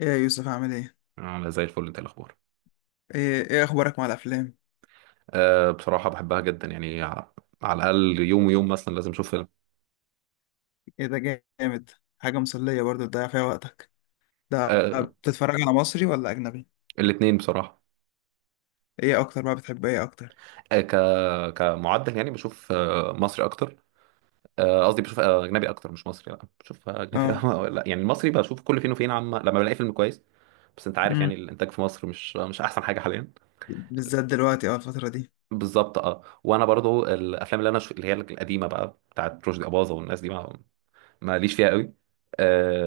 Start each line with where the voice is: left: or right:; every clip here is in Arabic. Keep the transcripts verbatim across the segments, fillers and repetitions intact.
left: ايه يا يوسف عامل ايه؟
right: عاملة زي الفل. انت إيه الاخبار؟
left: ايه ايه اخبارك مع الافلام؟
right: أه، بصراحة بحبها جدا يعني ع- على الأقل يوم ويوم مثلا لازم أشوف فيلم.
left: ايه ده جامد. حاجة مسلية برضه تضيع فيها وقتك. ده
right: أه،
left: بتتفرج على مصري ولا اجنبي؟
right: الاتنين بصراحة.
left: ايه اكتر بقى، بتحب ايه اكتر؟
right: أه ك كمعدل يعني بشوف آه، مصري أكتر. آه، قصدي بشوف آه، أجنبي أكتر، مش مصري، لا بشوف آه، أجنبي
left: اه.
right: لا يعني المصري بشوف كل فين وفين، عما لما بلاقي فيلم كويس. بس أنت عارف يعني
left: امم،
right: الإنتاج في مصر مش مش أحسن حاجة حاليا.
left: بالذات دلوقتي اه الفترة دي.
right: بالظبط اه، وانا برضو الافلام اللي انا ش... اللي هي القديمه بقى بتاعت رشدي اباظه والناس دي ما ماليش فيها قوي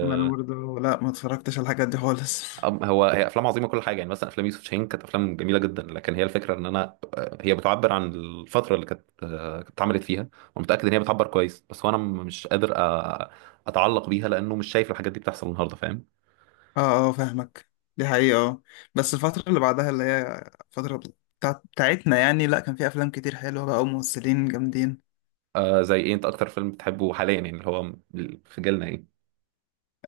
left: ما انا برضه، لا، ما اتفرجتش على الحاجات دي خالص.
right: أم- هو هي افلام عظيمه، كل حاجه. يعني مثلا افلام يوسف شاهين كانت افلام جميله جدا، لكن هي الفكره ان انا آه، هي بتعبر عن الفتره اللي كانت آه، كانت اتعملت فيها. ومتاكد ان هي بتعبر كويس، بس وانا م- مش قادر آه، اتعلق بيها، لانه مش شايف الحاجات دي بتحصل النهارده، فاهم.
left: اه اه، فاهمك. دي حقيقة اه بس الفترة اللي بعدها، اللي هي الفترة بتاعت بتاعتنا يعني، لا كان في افلام كتير حلوة بقى، وممثلين جامدين.
right: آه زي ايه؟ انت اكتر فيلم بتحبه حاليا، يعني اللي هو في جيلنا ايه؟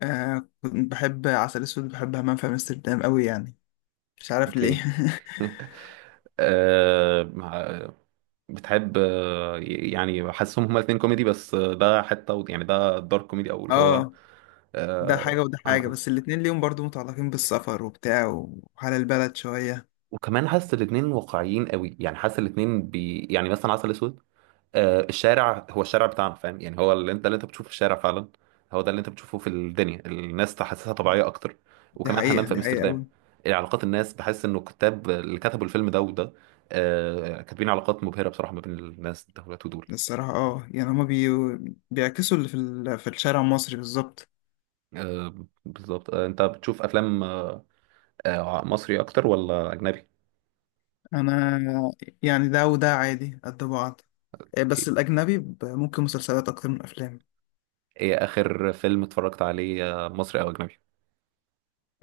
left: آه، كنت بحب عسل اسود، بحب همام في امستردام قوي يعني، مش عارف
right: اوكي.
left: ليه.
right: آه مع- بتحب آه، يعني حاسسهم هما الاثنين كوميدي، بس آه، ده حته و- يعني ده دارك كوميدي، او اللي هو
left: اه، ده حاجة
right: آه,
left: وده حاجة،
right: آه.
left: بس الاتنين ليهم برضو متعلقين بالسفر وبتاع وحال البلد شوية.
right: وكمان حاسس الاتنين واقعيين قوي، يعني حاسس الاتنين بي يعني مثلا عسل اسود. آه الشارع هو الشارع بتاعنا، فاهم يعني هو اللي انت اللي انت بتشوفه في الشارع فعلا. هو ده اللي انت بتشوفه في الدنيا، الناس تحسسها طبيعية اكتر.
left: دي
right: وكمان حمام
left: حقيقة،
right: في
left: دي حقيقة
right: امستردام.
left: أوي.
right: علاقات الناس، بحس انه الكتاب اللي كتبوا الفيلم ده وده آه كاتبين علاقات مبهرة بصراحة ما بين الناس دولت ودول.
left: الصراحة اه يعني هما بي... بيعكسوا اللي في, ال... في الشارع المصري بالظبط.
right: آه، بالظبط. آه انت بتشوف افلام آه آه، مصري اكتر ولا اجنبي؟
left: أنا يعني، ده وده عادي قد بعض. آه، بس
right: اوكي.
left: الأجنبي، ب- ممكن مسلسلات أكتر من أفلام.
right: ايه اخر فيلم اتفرجت عليه آه، مصري او اجنبي؟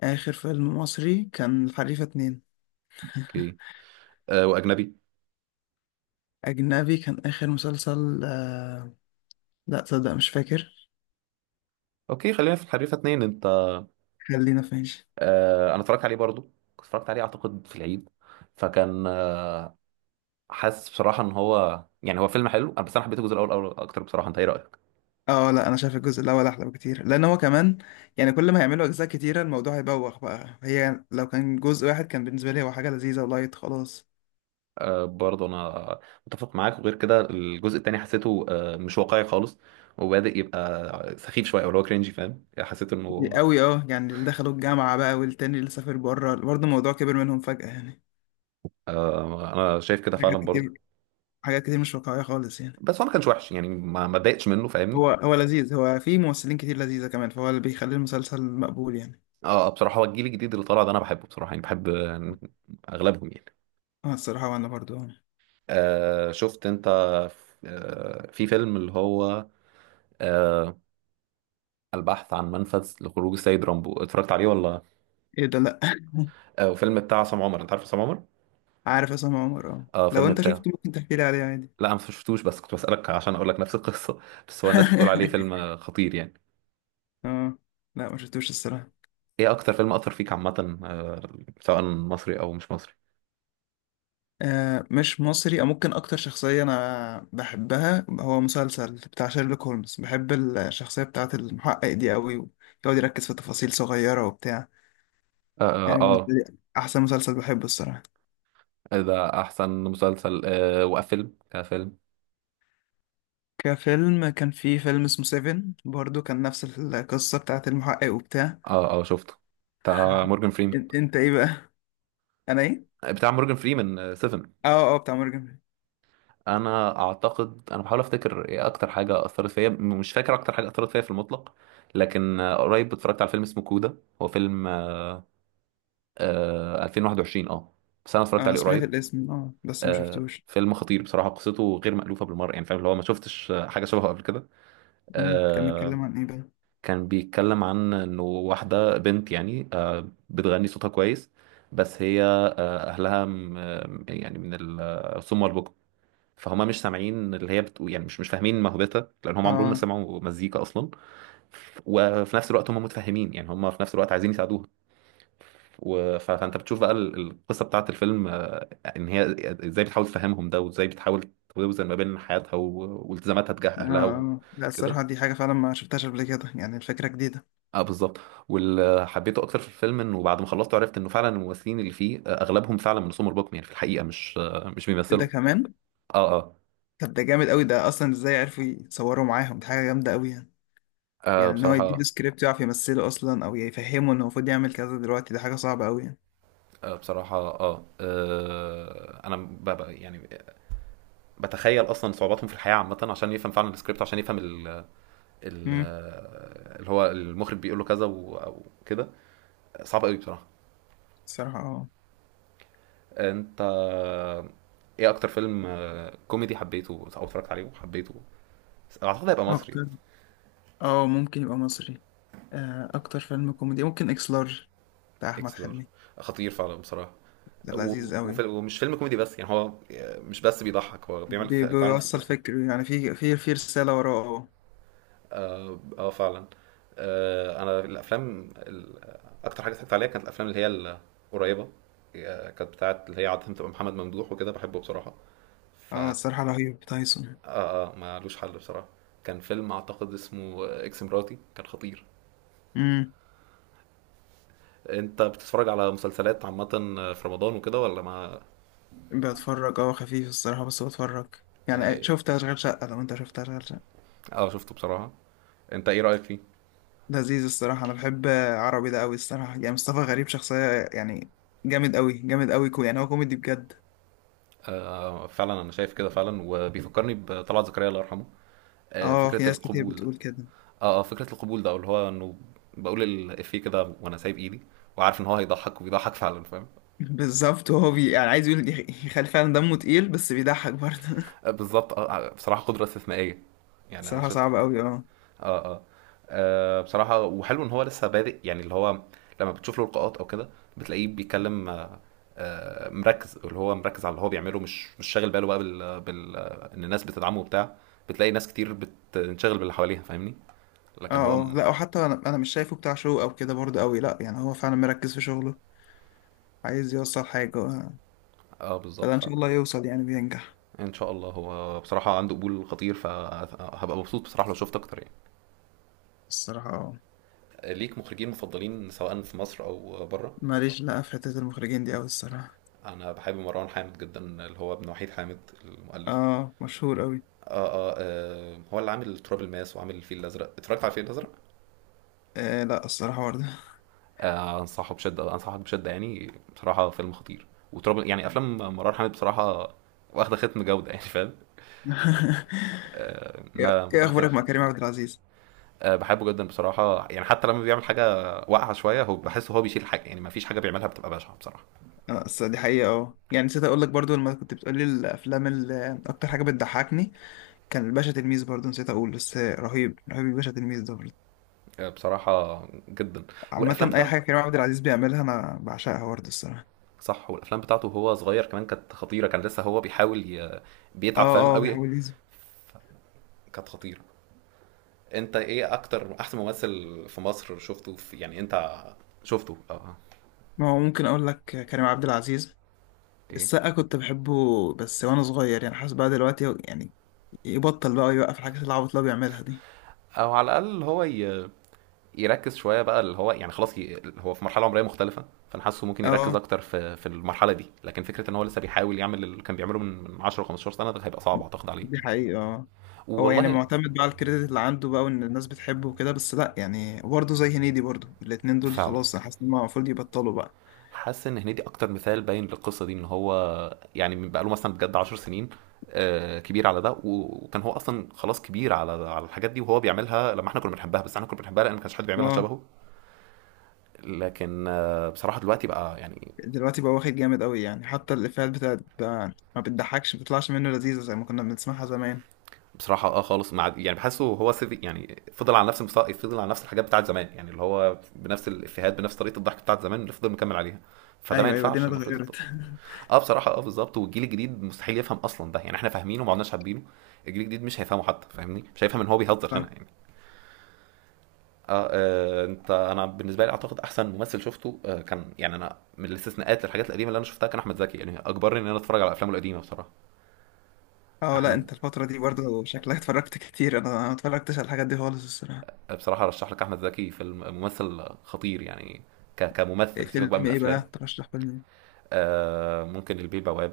left: آخر فيلم مصري كان الحريفة اتنين.
right: اوكي. آه واجنبي؟
left: أجنبي كان آخر مسلسل آه... لا تصدق، مش فاكر.
right: اوكي خلينا في الحريفه اتنين. انت
left: خلينا فين؟
right: آه انا اتفرجت عليه برضو، كنت اتفرجت عليه اعتقد في العيد. فكان آه، حاسس بصراحه ان هو يعني هو فيلم حلو، بس انا حبيت الجزء الاول اول اكتر بصراحه. انت ايه رايك؟
left: اه، لا، انا شايف الجزء الاول احلى بكتير، لان هو كمان يعني كل ما هيعملوا اجزاء كتيره الموضوع هيبوخ بقى. هي لو كان جزء واحد كان بالنسبه لي هو حاجه لذيذه ولايت خلاص.
right: آه، برضو انا متفق معاك. وغير كده الجزء التاني حسيته آه مش واقعي خالص، وبادئ يبقى سخيف شويه او اللي هو كرينجي، فاهم، حسيت
left: دي
right: انه
left: قوي اه يعني اللي دخلوا الجامعه بقى، والتاني اللي سافر بره، برضه الموضوع كبر منهم فجاه يعني.
right: آه، انا شايف كده فعلا
left: حاجات
right: برضو.
left: كتير، حاجات كتير مش واقعيه خالص يعني.
right: بس هو ما كانش وحش يعني، ما ما اتضايقتش منه، فاهمني.
left: هو هو لذيذ، هو فيه ممثلين كتير لذيذه كمان، فهو اللي بيخلي المسلسل مقبول يعني.
right: اه، آه، بصراحه هو الجيل الجديد اللي طالع ده انا بحبه بصراحه، يعني بحب آه، اغلبهم يعني.
left: اه الصراحه، وانا برضه آه.
right: آه شفت انت آه في فيلم اللي هو آه البحث عن منفذ لخروج السيد رامبو، اتفرجت عليه ولا؟
left: ايه ده، لا.
right: آه فيلم بتاع عصام عمر. انت عارف عصام عمر؟
left: عارف اسامه عمر اه
right: اه،
left: لو
right: فيلم
left: انت
right: بتاعه.
left: شفته ممكن تحكي لي عليه عادي.
right: لا انا ما شفتوش، بس كنت بسألك عشان اقول لك نفس القصة. بس هو الناس بتقول عليه فيلم آه، خطير يعني.
left: اه، لا، ما شفتوش الصراحه.
right: ايه اكتر فيلم اثر فيك عامة؟ آه سواء مصري او مش مصري.
left: آه، مش مصري، او ممكن اكتر شخصية انا بحبها هو مسلسل بتاع شيرلوك هولمز. بحب الشخصية بتاعة المحقق دي قوي، ويقعد يركز في تفاصيل صغيرة وبتاع.
right: اه،
left: يعني بالنسبة
right: اه,
left: لي احسن مسلسل بحبه الصراحة.
right: آه ده احسن مسلسل. آه وفيلم كفيلم؟
left: كفيلم، كان في فيلم اسمه سيفن برضو، كان نفس القصة بتاعة المحقق وبتاع.
right: اه، اه شفته بتاع مورجان فريمان.
left: إن- انت ايه بقى؟ انا ايه؟
right: بتاع مورجان فريمان سفن.
left: اه اه، بتاع مورجان.
right: انا اعتقد، انا بحاول افتكر ايه اكتر حاجه اثرت فيا. م- مش فاكر اكتر حاجه اثرت فيا في المطلق، لكن آه، قريب اتفرجت على فيلم اسمه كودا. هو فيلم آه ألفين وواحد وعشرين اه، بس انا اتفرجت
left: انا
right: عليه
left: سمعت
right: قريب.
left: الاسم اه، بس ما
right: آه
left: شفتوش.
right: فيلم خطير بصراحه، قصته غير مألوفه بالمره يعني، فاهم اللي هو ما شفتش آه، حاجه شبهه قبل كده
left: امم كان
right: آه
left: بيتكلم عن ايه بقى؟
right: كان بيتكلم عن انه واحده بنت يعني آه بتغني صوتها كويس. بس هي آه، اهلها م- آه، يعني من الصم والبكم. فهم مش سامعين اللي هي بتقول يعني، مش مش فاهمين موهبتها، لان هم عمرهم ما
left: اه
right: سمعوا مزيكا اصلا. وفي نفس الوقت هم متفهمين، يعني هم في نفس الوقت عايزين يساعدوها، و- ف- فانت بتشوف بقى ال- القصه بتاعت الفيلم آه، ان هي ازاي بتحاول تفهمهم ده، وازاي بتحاول توزن ما بين حياتها و- والتزاماتها تجاه
left: اه
right: اهلها
left: اه، لا الصراحة
right: وكده.
left: دي حاجة فعلا ما شفتهاش قبل كده يعني، الفكرة جديدة.
right: اه، بالظبط. واللي حبيته اكتر في الفيلم، انه بعد ما خلصت عرفت انه فعلا الممثلين اللي فيه آه، اغلبهم فعلا من سمر بوكم، يعني في الحقيقه مش آه، مش بيمثلوا.
left: ده كمان؟
right: اه، اه،
left: طب ده جامد قوي، ده اصلا ازاي عرفوا يصوروا معاهم؟ دي حاجه جامده قوي يعني.
right: آه،
left: يعني ان هو يديله
right: بصراحه.
left: سكريبت يعرف يمثله اصلا، او يفهمه انه المفروض يعمل كذا دلوقتي، دي حاجه صعبه قوي يعني.
right: آه، بصراحة اه، آه، انا ب- ب- يعني بتخيل اصلا صعوباتهم في الحياة عامة، عشان يفهم فعلا السكريبت، عشان يفهم ال ال
left: امم
right: اللي هو المخرج بيقول له كذا و- او كده. صعب قوي بصراحة.
left: الصراحه اه
right: انت ايه اكتر فيلم آه، كوميدي حبيته او اتفرجت عليه وحبيته؟ اعتقد هيبقى مصري.
left: اكتر اه ممكن يبقى مصري. آه، اكتر فيلم كوميدي ممكن اكس لارج، بتاع احمد
right: اكس لارج.
left: حلمي.
right: خطير فعلا بصراحة.
left: ده
right: و-
left: لذيذ
right: وفي-
left: قوي.
right: ومش فيلم كوميدي بس، يعني هو آه، مش بس بيضحك، هو بيعمل
left: بي-
right: ف- فعلا في كل
left: بيوصل
right: حاجة.
left: فكر يعني، في في في رساله وراه.
right: اه، آه، فعلا. آه، انا الافلام ال- اكتر حاجه اتفرجت عليها كانت الافلام اللي هي القريبه. آه، كانت بتاعه اللي هي عاده بتبقى محمد ممدوح وكده، بحبه بصراحه.
left: اه
right: ف
left: اه
right: اه
left: الصراحه، رهيب تايسون.
right: آه، مالوش حل بصراحه. كان فيلم اعتقد اسمه اكس مراتي، كان خطير.
left: امم
right: انت بتتفرج على مسلسلات عامه في رمضان وكده ولا ما؟
left: بتفرج اه خفيف الصراحه بس بتفرج. يعني،
right: اه،
left: شفت اشغال شقه؟ لو انت شفت اشغال شقه.
right: آه، شفته بصراحه. انت ايه رايك فيه؟
left: لذيذ الصراحة، أنا بحب عربي ده أوي الصراحة، يعني مصطفى غريب شخصية يعني جامد أوي، جامد أوي. كو يعني، هو كوميدي بجد.
right: آه، فعلا، انا شايف كده فعلا، وبيفكرني بطلعت زكريا الله يرحمه. آه،
left: اه، في
right: فكره
left: ناس كتير
right: القبول ده.
left: بتقول كده.
right: اه، اه، فكرة القبول ده اللي هو انه بقول الإفيه كده وانا سايب ايدي، وعارف ان هو هيضحك وبيضحك فعلا، فاهم.
left: بالظبط. وهو بي يعني عايز يقول يخ- يخلي فعلا دمه تقيل بس بيضحك برضه.
right: آه، بالظبط، اه، آه، بصراحة قدرة استثنائية. يعني انا
left: صراحة
right: بشوف.
left: صعب أوي اه
right: اه، اه، آه، بصراحة وحلو ان هو لسه بادئ، يعني اللي هو لما بتشوف له لقاءات او كده، بتلاقيه بيتكلم آه، آه، مركز، اللي هو مركز على اللي هو بيعمله، مش مش شاغل باله بقى بال, بال... آه، ان الناس بتدعمه وبتاع. بتلاقي ناس كتير بتنشغل باللي حواليها، فاهمني. لكن هو
left: اه اه،
right: م...
left: لا، وحتى أنا أنا مش شايفه بتاع شو أو كده برضه أوي، لا يعني، هو فعلا مركز في شغله، عايز يوصل حاجة آه.
right: اه،
left: فده
right: بالظبط
left: إن شاء
right: فعلا.
left: الله يوصل يعني، بينجح.
right: ان شاء الله. هو بصراحه عنده قبول خطير، فهبقى مبسوط بصراحه لو شفت اكتر يعني.
left: الصراحة اه
right: ليك مخرجين مفضلين سواء في مصر او بره؟
left: ماليش، لا، في حتة المخرجين دي أوي الصراحة.
right: انا بحب مروان حامد جدا، اللي هو ابن وحيد حامد، المؤلف.
left: اه، مشهور أوي.
right: آه، آه, آه هو اللي عامل تراب الماس وعامل الفيل الازرق. اتفرجت على الفيل الازرق؟
left: آه لا، الصراحة برضه.
right: آه انصحه بشده، انصحك بشده، يعني بصراحه فيلم خطير. وتراب يعني، افلام مروان حامد بصراحه واخده ختم جوده يعني، فاهم.
left: ايه
right: ما
left: إيه
right: ما
left: اخبارك
right: خايفش.
left: مع كريم عبد العزيز؟
right: آه، بحبه جدا بصراحه، يعني حتى لما بيعمل حاجه واقعه شويه هو بحس، هو بيشيل حاجه يعني، ما فيش حاجه بيعملها بتبقى بشعه بصراحه.
left: انا أصل دي حقيقه اه يعني نسيت اقول لك برضو، لما كنت بتقولي الافلام اللي اكتر حاجه بتضحكني، كان الباشا تلميذ. برضو نسيت اقول بس، رهيب رهيب الباشا تلميذ ده برضو.
right: آه، بصراحه جدا. والافلام
left: عامه اي
right: بتاعته.
left: حاجه كريم عبد العزيز بيعملها انا بعشقها برضو الصراحه.
right: صح، والافلام بتاعته وهو صغير كمان كانت خطيره. كان لسه هو بيحاول ي... بيتعب، فاهم
left: اه اه،
right: قوي.
left: بيحاول يزي.
right: كانت خطيره. انت ايه اكتر احسن ممثل في مصر شفته في... يعني انت شفته اه آه،
left: ما هو ممكن اقول لك كريم عبد العزيز.
right: اوكي.
left: السقا كنت بحبه بس وانا صغير، يعني حاسس بقى دلوقتي يعني يبطل بقى، يوقف الحاجات العبط اللي هو بيعملها دي.
right: او على الاقل هو ي... يركز شويه بقى، اللي هو يعني خلاص ي... هو في مرحله عمريه مختلفه، فانا حاسه ممكن يركز
left: اه،
right: اكتر في في المرحله دي. لكن فكره ان هو لسه بيحاول يعمل اللي كان بيعمله من من عشر خمستاشر سنه، ده هيبقى صعب اعتقد عليه.
left: دي حقيقة اه هو يعني
right: والله.
left: معتمد بقى على الكريدت اللي عنده بقى، وان الناس بتحبه وكده، بس لا يعني برضه زي هنيدي برضه، الاتنين دول
right: فعلا.
left: خلاص انا حاسس ان هم المفروض يبطلوا بقى.
right: حاسس ان هنيدي اكتر مثال باين للقصه دي، ان هو يعني بقى له مثلا بجد عشر سنين، آه، كبير على ده. وكان هو اصلا خلاص كبير على على الحاجات دي، وهو بيعملها لما احنا كنا بنحبها. بس احنا كنا بنحبها لان ما كانش حد بيعملها
left: اه،
right: شبهه. لكن آه، بصراحه دلوقتي بقى يعني،
left: دلوقتي بقى واخد جامد قوي يعني، حتى الافيهات بتاعت بقى ما بتضحكش، ما بتطلعش منه لذيذة زي ما كنا بنسمعها زمان.
right: بصراحه اه خالص. مع يعني بحسه هو سيفي يعني، فضل على نفس المستوى، فضل على نفس الحاجات بتاعت زمان، يعني اللي هو بنفس الافيهات، بنفس طريقه الضحك بتاعت زمان اللي فضل مكمل عليها. فده ما
left: ايوه ايوه، دينا
right: ينفعش، المفروض يتطبق.
left: اتغيرت.
right: اه بصراحه، اه بالظبط. والجيل الجديد مستحيل يفهم اصلا ده يعني، احنا فاهمينه وما عدناش حابينه. الجيل الجديد مش هيفهمه حتى، فاهمني، مش هيفهم ان هو بيهزر هنا
left: صح.
right: يعني. اه, آه انت انا بالنسبه لي اعتقد احسن ممثل شفته آه كان، يعني انا من الاستثناءات للحاجات القديمه اللي انا شفتها كان احمد زكي، يعني اجبرني ان انا اتفرج على افلامه القديمه بصراحه.
left: اه لا،
right: احمد
left: انت الفترة دي برضه شكلك اتفرجت كتير، انا ما اتفرجتش على الحاجات دي خالص الصراحة.
right: بصراحه ارشح لك احمد زكي، فيلم ممثل خطير يعني. ك-
left: إيه
right: كممثل، سيبك بقى من
left: فيلم ايه
right: الافلام.
left: بقى؟ ترشح فيلم ايه؟
right: آه، ممكن البيه البواب.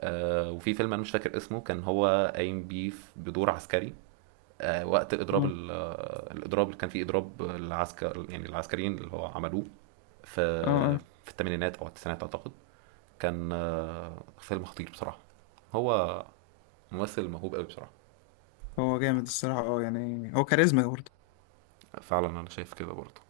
right: آه، وفي فيلم انا مش فاكر اسمه، كان هو قايم بيه في- بدور عسكري. آه، وقت الاضراب
left: اه
right: ال- آه، الاضراب اللي كان فيه اضراب العسكر، يعني العسكريين اللي هو عملوه
left: اه
right: في
left: آه.
right: في الثمانينات او التسعينات اعتقد. كان آه، فيلم خطير بصراحه. هو ممثل موهوب قوي بصراحه.
left: هو جامد الصراحة اه يعني هو كاريزما.
right: فعلا انا شايف كده برضه.